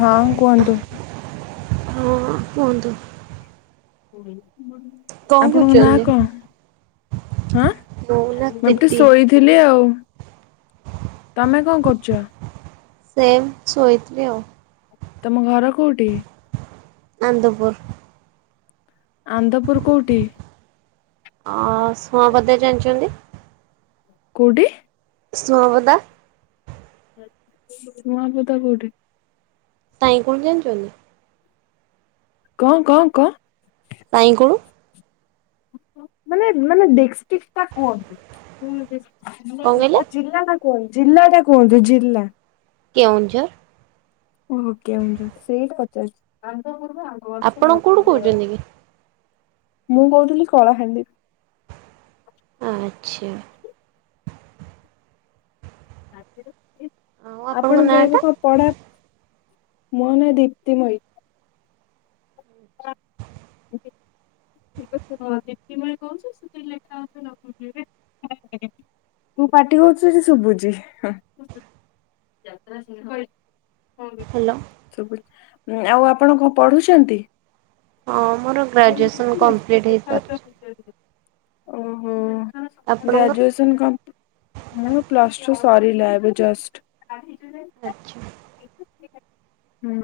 ହଁ କୁହନ୍ତୁ। ହଁ କୁହନ୍ତୁ। ହୁଁ କଣ ଆପଣଙ୍କ ନାଁ କରୁଛନ୍ତି? କଣ ହାଁ ମୁଁ ନା ମୁଁ [unintelligible] ପ୍ରୀତି ଶୋଇଥ୍ ଥିଲି ଆଉ ତମେ କଣ କରୁଛ? ସେମ୍ ଶୋଇଥିଲି ଆଉ। ତମ ଘର କୋଉଠି? ଆନ୍ଦପୁର। ଆନ୍ଦପୁର କୋଉଠି? ଅ ସୁଅଁ [unintelligible] ଜାଣିଛନ୍ତି? କୋଉଠି? ସୁଅଁବଦା? ସୁଆଁବଦା କୋଉଠି? ତାଇଁ କଣ ଜାଣିଛନ୍ତି? କଣ କଣ କହ? [unintelligible] ମାନେ ମାନ ଦିଷ୍ଟିକ ଟା କହନ୍ତୁ, ଅ କଣ ଜିଲ୍ଲା କହିଲେ ଜିଲ୍ଲା ଟା କୁହନ୍ତୁ ଜିଲ୍ଲା ଟା କୁହନ୍ତୁ ଜିଲ୍ଲା? କେଉଁଝର। ଓହ କେଉଁଝର ସେଇଟା ପଚାରୁଚି। ଆପଣ କୋଉଠୁ କହୁଛନ୍ତି କି? ମୁଁ କହୁଥିଲି କଳାହାଣ୍ଡିରୁ। ଆଚ୍ଛା। ଆଉ ନାଁ ଆପଣଙ୍କ ଟା? ଏବେ କଣ ପଢା, ମୋ ନା ଦୀପ୍ତିମୟୀ। ଠିକ ଅଛି [unintelligible] ତୁ ପାଟି କରୁଛୁ ସେ ଶୁଭୁଛି। ହ୍ୟାଲୋ ଆଉ ଆପଣ କଣ ପଢୁଛନ୍ତି? ହଁ ମୋର ଗ୍ରାଜୁଏସନ୍ କମ୍ପ୍ଲିଟ୍ ହେଇସାରିଛି। ଓହୋ ଆପଣଙ୍କର? ଗ୍ରାଜୁଏସନ ପ୍ଲସ୍ ଟୁ ସରିଲା ଏବେ ଜଷ୍ଟ। [inaudible] ଆଛା। ହୁଁ।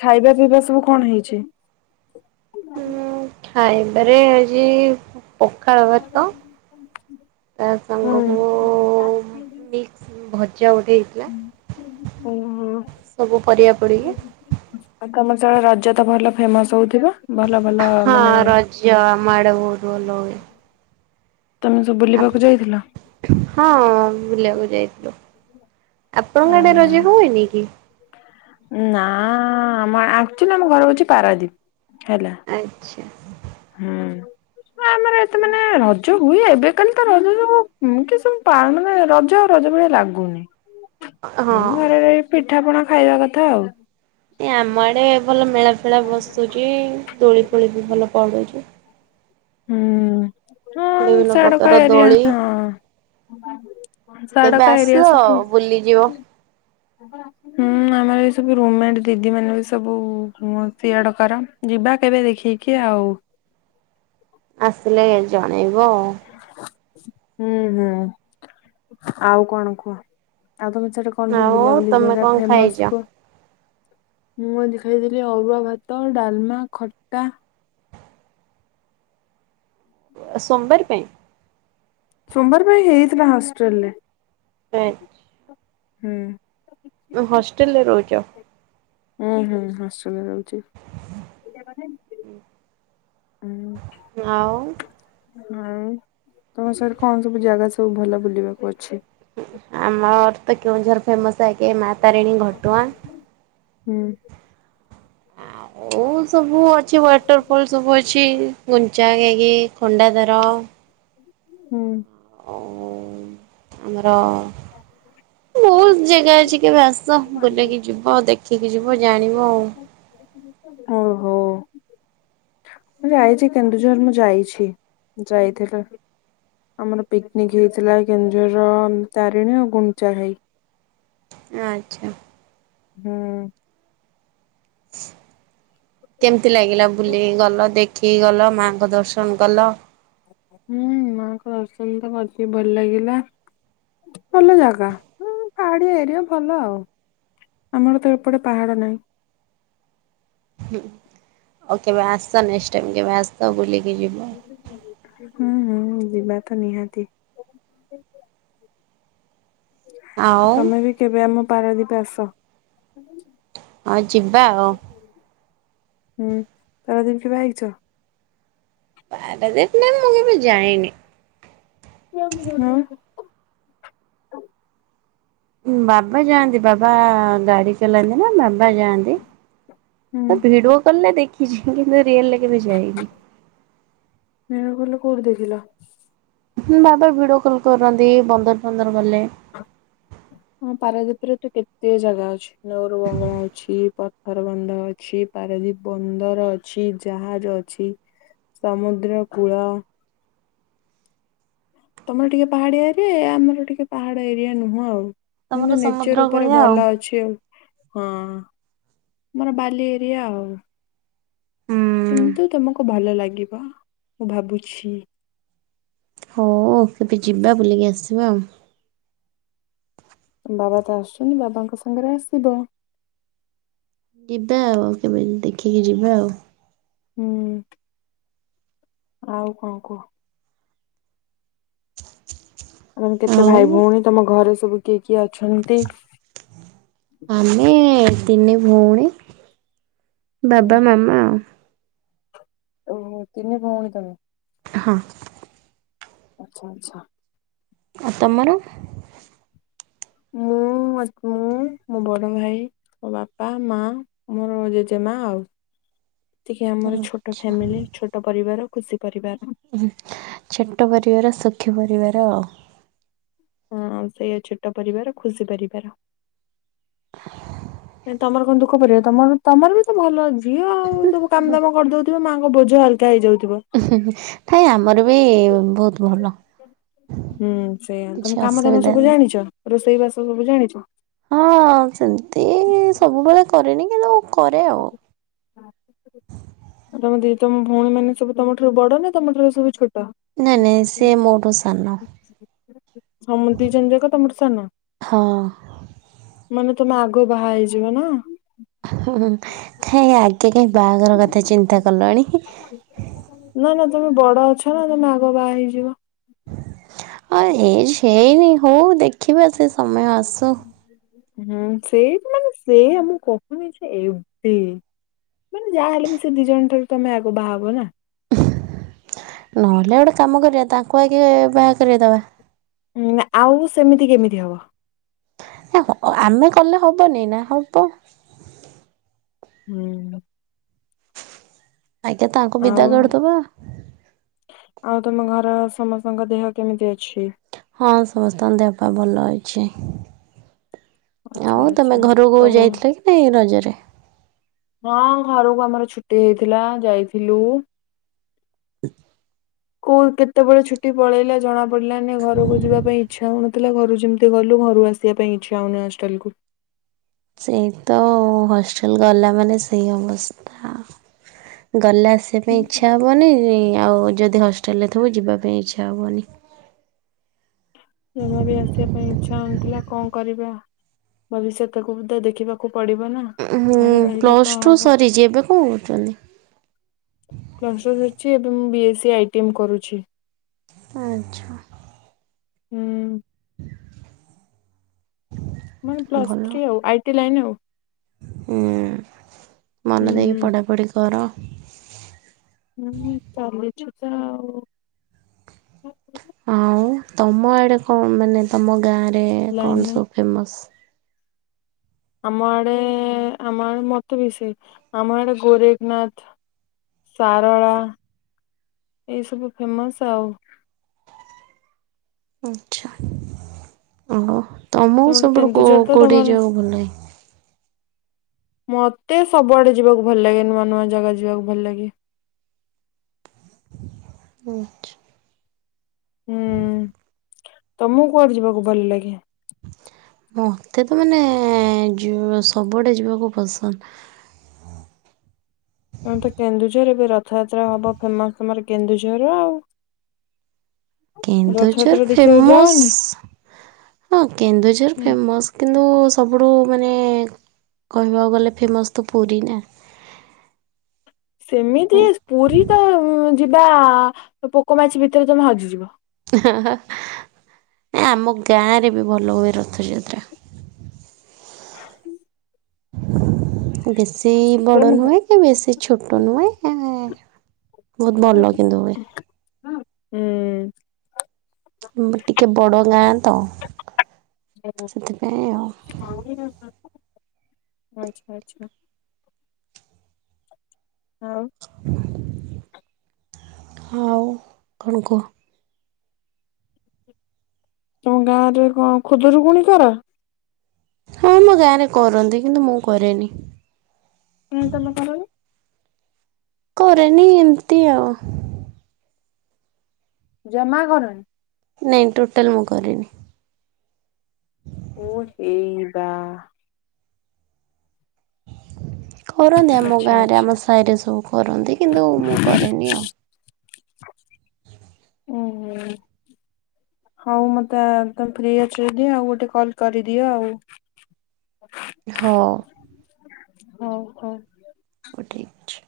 ଖାଇବା ପିଇବା ସବୁ କଣ ହେଇଛି? ହଁ ଖାଇବାରେ ଆଜି ପଖାଳ ଭାତ ତା ଓହୋ। ସାଙ୍ଗକୁ ମି ଭଜା ଗୋଟେ। ହେଇଥିଲା ଓ ହୋ। ସବୁ ପରିବା ପଡ଼ିକି। ଆ ତମ ସେପଟେ ରଜ ତ ଭଲ ଫେମସ ହଉଥିବ। ଭଲ ଭଲ ମାନେ ଜ ଆମ ଆଡେ ବହୁତ ଭଲ ହୁଏ। ତୁମେ ସବୁ ବୁଲିବାକୁ ଯାଇଥିଲ? ହଁ ବୁଲିବାକୁ ଯାଇଥିଲୁ। ଆପଣଙ୍କ ଆଡେ ରଜ ହୁଏନି କି? ନା ଆ ଆକଚୁଆଲି ଆମ ଘର ହଉଛି ପାରାଦୀପ ହେଲା। ଆଚ୍ଛା। ହୁଁ। ଆମର ଏତେ ମାନେ ରଜ ହୁଏ ଏବେ କାଲି ତ ରଜ ସବୁ କି ସବୁ ପାଳନ ମାନେ ରଜ ରଜ ଆଉ ରଜ ଭଳିଆ ଲାଗୁନି। [inaudible] ହଁ। ନ ଘରେ ରହିକି ପିଠା ପଣା ଖାଇବା କଥା ଆଉ। ଏ ଆମ ଆଡେ ଭଲ ମେଳା ଫେଳା ବସୁଛି। ଦୋଳି ଫୋଳି ବି ଭଲ ପଡୁଛି। ହୁଁ ହଁ ବିଭିନ୍ନ ପ୍ରକାର ସିଆଡକ ଏରିଆ ଦୋଳି ହଁ। କେବେ ସିଆଡକା ଆସ ଏରିଆ ସବୁ। ବୁଲିଯିବ। ହୁଁ ଆମର ଏ ସବୁ ରୁମମେଟ ଦିଦି ମାନେ ବି ସବୁ ସିଆଡ଼ କାର ଯିବା କେବେ ଦେଖକି ଆଉ। ଆସିଲେ ଜଣେଇବ ଆଉ। ହୁଁ ହୁଁ ଆଉ କଣ କୁହ ଆଉ ତମେ ସେଟ କଣ ସବୁ ଆଉ ବୁଲା ବୁଲି ତମେ ଜାଗା କଣ ଖାଇଛ? ଫେମସ କୁ ମୁଁ ଆଜି ଖାଇଥିଲି ଅରୁଆ ଭାତ, ଡାଲମା, ଖଟା। ସୋମବାର ପାଇଁ ସୋମବାର ପାଇଁ ହେଇଥିଲା ହଷ୍ଟେଲ ରେ ଆଁ। ହୁଁ। ହଷ୍ଟେଲରେ ରହୁଛ? ଅଁ, ହଁ, ହଁ, ଶୁଣାଯାଉଛି। ଅଁ, ଆଉ ଆଇ ତୋମ ସେଇଠି କଣ ସବୁ ଜାଗା ସବୁ ଭଲ ବୁଲିବାକୁ ଅଛି। ଆମର ତ କେଉଁଝର ଫେମସ୍ ଆଗେ ମା ତାରିଣୀ ଘଟୁଆଁ। ହୁଁ। ଆଉ ସବୁ ଅଛି ୱାଟର୍ ଫଲ୍ ସବୁ ଅଛି। ଗୁଣ୍ଡିଚାଘାଗି, ଖଣ୍ଡାଧାର ହୁଁ। ଆଉ ଆମର ବହୁତ ଜାଗା ଅଛି କେବେ ଆସ ବୁଲକି ଯିବ। ହଁ ଦେଖିକି ଯିବ ଜାଣିବ। ଆଉ ହୋ। ମୁଁ ଯାଇଛି କେନ୍ଦୁଝର, ମୁଁ ଯାଇଛି, ଯାଇଥିଲେ। ଆମର ପିକନିକ୍ ହେଇଥିଲା କେଉଁଝର ର ତାରିଣୀ ଆଉ ଗୁଣ୍ଡିଚାଘାଇ। ଆଚ୍ଛା। ହଁ। କେମିତି ଲାଗିଲା ବୁଲିକି ଗଲ? ଦେଖିକି ଗଲ, ମାଆଙ୍କ ଦର୍ ଶନଣ କଲ? ହୁଁ, ମାଙ୍କ ଦର୍ଶନ ତ ବହୁତି ଭଲ ଲାଗିଲା। ଭଲ ଜାଗା, ହୁଁ, ପାହାଡିଆ ଏରିଆ ଭଲ ଆଉ। ଆମର ତ ଏପଟେ ପାହାଡ଼ ନାହିଁ। ହୁଁ, ଆଉ କେବେ ଆସ ନେକ୍ସଟ୍ ଟାଇମ କେବେ ଆସ ବୁଲିକି ଯିବ। ହୁଁ, ହୁଁ, ଯିବା ତ ନିହାତି। ଆଉ ତୋମେ ବି କେବେ ଆମ ପାରାଦୀପ ଆସ। ହଁ ଯିବା ଆଉ। ଉଁ, ପାରାଦୀପ କେବେ ଆଇଛ? ପାରାଦୀପ ନା ମୁଁ କେବେ ଯାଇନି। ନା। ଉଁ, ବାବା ଯାଆନ୍ତି, ବାବା ଗାଡି ଚଲାନ୍ତି ନା ବାବା ଯାଆନ୍ତି, ହୁଁ ଏ ଭିଡିଓ କଲ୍ ରେ ଦେଖି ଖିଛି କିନ୍ତୁ ରିୟଲେ କେବେ ଯାଇନି। ଭିଡିଓ କଲ୍ ରେ କୋଉଠି ଦେଖିଲ? ହୁଁ ଭିଡିଓ କଲ୍ କରୁନ୍ତି ଏ ବନ୍ଦର ଫନ୍ଦର ଗଲେ। ହଁ ପାରାଦୀପରେ ତ କେତେ ଜାଗା ଅଛି ନଉରୁ ବଙ୍ଗଳା ଅଛି। ପ ହର ବନ୍ଧ ଅଛି, ପାରାଦ୍ୱୀପ ବନ୍ଦର ଅଛି ଜାହାଜ ଅଛି। ସମୁଦ୍ର କୂଳ। ତୋମର ଟିକେ ପାହାଡିଆ ଏରିଆ। ଏ ଆମର ଟିକେ ପାହାଡ ଏରିଆ ନୁହଁ ଆଉ। ତମର କିନ୍ତୁ ସମୁଦ୍ର ନେଚର୍ ଉପରେ କୂଳିଆ ଆଉ। ଭଲ ଅଛି ଆଉ। ହଁ ମାନେ ବାଲି ଏରିଆ ଆଉ। ହୁଁ କିନ୍ତୁ ତୋମକୁ ଭଲ ଲାଗିବ, ମୁଁ ଭାବୁଛି। ହୋ କେବେ ଯିବା ବୁଲିକି ଆସିବା ଆଉ। ତୋମ ବାବା ତ ଆସୁଛନ୍ତି ବାବାଙ୍କ ସାଙ୍ଗରେ ଆସିବ। ଯିବା ଆଉ କେବେ ଦେଖିକି ଯିବା ଆଉ। ହୁଁ। ଆଉ କଣ କୁହ? ତୋମର କେତେ ଆଉ ଭାଇ ଭଉଣୀ? ତୋମ ଘରେ ସବୁ କିଏ କିଏ ଅଛନ୍ତି? ଆମେ ତିନି ଭଉଣୀ ବାବା, ମାମା। ଓହୋ, ତିନି ଭଉଣୀ ତୋମେ। ହଁ। ଆଚ୍ଛା, ଆଚ୍ଛା। ଆଉ ତମର? ମୁଁ ମ ମୁଁ [inaudible] ମୋ ବଡ ଭାଇ ମୋ ବାପା ମା ମୋର ଜେଜେମା ଆଉ। ଏତିକି ଆମର ଛୋଟ ଫ୍ୟାମିଲି ଛୋଟ ପରିବାର ଖୁସି ପରିବାର। ଉ ଛୋଟ ପରିବାର ସୁଖୀ ପରିବାର ଆଉ। ହଁ ଆଉ ସେଇୟା ଛୋଟ ପରିବାର ଖୁସି ପରିବାର। କାଇଁ ତମର କଣ ଦୁଃଖ ପରିବାର ତମର ତମର ବି ତ ଭଲ। ଝିଅ ଆଉ ସବୁ କାମ ଦାମ କରିଦଉଥିବ ମାଙ୍କ ବୋଝ ହାଲକା ହେଇଯାଉଥିବ। ନାଇଁ ଆମର ବି ବହୁତ ଭଲ। ହୁଁ ସେଇଆ ତମେ କିଛି କାମ ଦାମ ଅସୁବିଧା ସବୁ ନାହିଁ। ଜାଣିଛ ରୋଷେଇ ବାସ ସବୁ ଜାଣିଛ? ହଁ ସେମିତି ସବୁବେଳେ କରେନି କିନ୍ତୁ କରେ ଆଉ। ଆଉ ତମ ଦି ତମ ଭଉଣୀ ମେନେ ସବୁ ତମ ଠାରୁ ବଡ ନା ତମଠାରୁ ସବୁ ଛୋଟ? ନାଇଁ ନାଇଁ ସେ ମୋ ଠୁ ସାନ। ହଁ ମୁଁ ଦି ଜଣଜାକ ତମଠୁ ସାନ? ହଁ। ମାନେ ତମେ ଆଗ ବାହା ହେଇଯିବ ନା? ହୁଁ ହୁଁ କାଇଁ ଆଗେ କାଇଁ ବାହାଘର କଥା ଚିନ୍ତା କଲଣି। ନା ନା ତମେ ବଡ ଅଛ ନା ତମେ ଆଗ ବାହା ହେଇଯିବ। ଆଉ ଏଜେ ହେଇନି ହଉ ଦେଖିବା ସେ ସମୟ ଆସୁ। ହୁଁ ସେ ମାନେ ସେୟା ମୁଁ କହୁନି ଯେ ଏବେ। ମାନେ ଯାହା ହେଲେବି ସେ ଦି ଜଣ ଠାରୁ ତମେ ଆଗ ବାହାହବ ନା। ନହେଲେ ଗୋଟେ କାମ କରିବା ତାଙ୍କୁ ଆଗେ ବାହା କରେବା ଦବା। ହୁଁ ଆଉ ସେମିତି କେମିତି ହବ। ଆମେ କଲେ ହବନି ନା ହବ। ହୁଁ। ଆଗେ ତାଙ୍କୁ ବିଦା ଆଉ କରିଦବା। ଆଉ ତମ ଘର ସମସ୍ତଙ୍କ ଦେହ କେମିତି ଅଛି? ହଁ ସମସ୍ତଙ୍କ ଦେହ ପାଇଁ ଭଲ ଅଛି। ଆଚ୍ଛା ଆଉ ତମେ ଆଚ୍ଛା ଘରକୁ ସବୁ ଯାଇଥିଲ କି ନାଇଁ ରଜରେ? ହଁ ଘରକୁ ଆମର ଛୁଟି ହେଇଥିଲା ଯାଇଥିଲୁ। ସ୍କୁଲ କେତେବେଳେ ଛୁଟି ପଳେଇଲା ଜଣା ପଡିଲାନି ଘରକୁ ଯିବା ପାଇଁ ଇଚ୍ଛା ହଉନଥିଲା ଘରୁ ଯେମିତି ଗଲୁ ଘରୁ ଆସି ଆସିବା ପାଇଁ ହଉନି ହଷ୍ଟେଲକୁ। ସେଇତ ହଷ୍ଟେଲ ଗଲା ମାନେ ସେଇ ଅବସ୍ଥା। ଗଲେ ଆସିବା ପାଇଁ ଇଚ୍ଛା ହେବନି ଆଉ ଯଦି ହଷ୍ଟେଲରେ ଥିବୁ ଯିବା ପାଇଁ ଇଚ୍ଛା ହେବନି। ଜମା ବି ଆସିବା ପାଇଁ ଇଚ୍ଛା ହଉନଥିଲା କଣ କରିବା? ଭବିଷ୍ୟତ କୁ ବି ତ ଦେଖିବାକୁ ପଡିବ ନା। ହୁଁ ଘରେ ରହିଲେ ପ୍ଲସ୍ କଣ ଟୁ ହବ ସରିଛି ଏବେ କଣ କରୁଛନ୍ତି? ପ୍ଲସ ଟୁ ସରିଛି ଏବେ ମୁଁ ବି ଏସ୍ ସ ଆଇଟିଏମ୍ କରୁଛି। ଆଚ୍ଛା। ହୁଁ। ମାନେ ପ୍ଲସ ଭଲ ଥ୍ରୀ ଆଉ ଆଇ ଟି ଲାଇନ ଆଉ। ହୁଁ ମନ ଦେଇକି ପଢା ପଢି କର। ହୁଁ ଚାଲିଛି ତ ଆଉ। ଆଉ ତମ ଆଡ଼େ କଣ ମାନେ ତମ ଗାଁରେ ଲାଇନ କଣ ନାଇଁ ସବୁ ଫେମସ୍। ଆମ ଆଡେ ଆମ ଆଡେ ମତେ ବିସେ ଆମଆଡେ ଗୋରେଖନାଥ। ସାରଳା ଏଇସବୁ ଫେମସ ଆଉ। ଆଚ୍ଛା ଓହ ତମକୁ ତମର ସବୁଠୁ କେନ୍ଦୁଝର ତ କେଉଠିକି ତମର ଯିବାକୁ ଭଲ ଲାଗେ? ମତେ ସବୁଆଡେ ଯିବାକୁ ଭଲ ଲାଗେ ନୂଆ ନୂଆ ଜାଗା ଯିବାକୁ ଭଲ ଲାଗେ। ହୁଁ। ହୁଁ ତମୁକୁ କୁଆଡେ ଯିବାକୁ ଭଲ ଲାଗେ? ମତେ ତ ମାନେ ଯୁ ସବୁଆଡେ ଯିବାକୁ ପସନ୍ଦ। ତମର ତ କେନ୍ଦୁଝର ଏବେ ରଥଯାତ୍ରା ହବ ଫେମସ୍ ତୁମର କେନ୍ଦୁଝରର ଆଉ। କେନ୍ଦୁଝର ରଥଯାତ୍ରା ଦେଖିବାକୁ ଫେମସ୍ ଯାଅନି? ହଁ କେନ୍ଦୁଝର ହୁଁ। ଫେମସ୍। କିନ୍ତୁ ସବୁଠୁ ମାନେ କହିବାକୁ ଗଲେ ଫେମସ୍ ତ ପୁରୀ ନା। ସେମିତି ପୁରୀ ତ ଉଁ ଯିବା ପୋକ ମାଛି ଭିତେରେ ତମେ ହଜିଯିବ। ଇ ହା ହା ଆମ ଗାଁରେ ବି ଭଲ ହୁଏ ରଥଯାତ୍ରା। କୁ ବେଶୀ ବଡ ନୁହେଁ କି ବେଶୀ ଛୋଟ ନୁହେଁ ଆଁ। ବୋହୁତ ଭଲ କିନ୍ତୁ ହୁଏ। ହୁଁ। ଆମର ଟିକେ ବଡ ଗାଁ ତ ସେଥିପାଇଁ ଆଉ। ଆଚ୍ଛା ଆଚ୍ଛା। ଆଉ ହଉ କଣ କୁହ। ତମ ଗାଁରେ କଁ ଖୁଦୁରୁକୁୁଣି କର। ହଁ ଆମ ଗାଁରେ କରନ୍ତି କିନ୍ତୁ ମୁଁ କରେନି। କାହିଁ ତମେ କରନି? କରେନି ଏମତି ଆଉ। ଜମା କରନି। ନାଇଁ ଟୋଟାଲ୍ ମୁଁ କରେନି। ଓ ହେଇ ବା। କରନ୍ତି ଆମ ଆଚ୍ଛା ଗାଁରେ ଆମ ଆଚ୍ଛା ସାଇରେ ସବୁ କରନ୍ତି କିନ୍ତୁ ମୁଁ କରେନି ଆଉ। ଉଁ ହୁଁ। ହଉ ମତେ ତମେ ଫ୍ରି ଅଛି ଯଦି ଆଉ ଗୋଟେ କଲ୍ କରିଦିଅ ଆଉ। ହଉ। ହଉ ହଉ। ଓ ଠିକ୍ ଅଛି।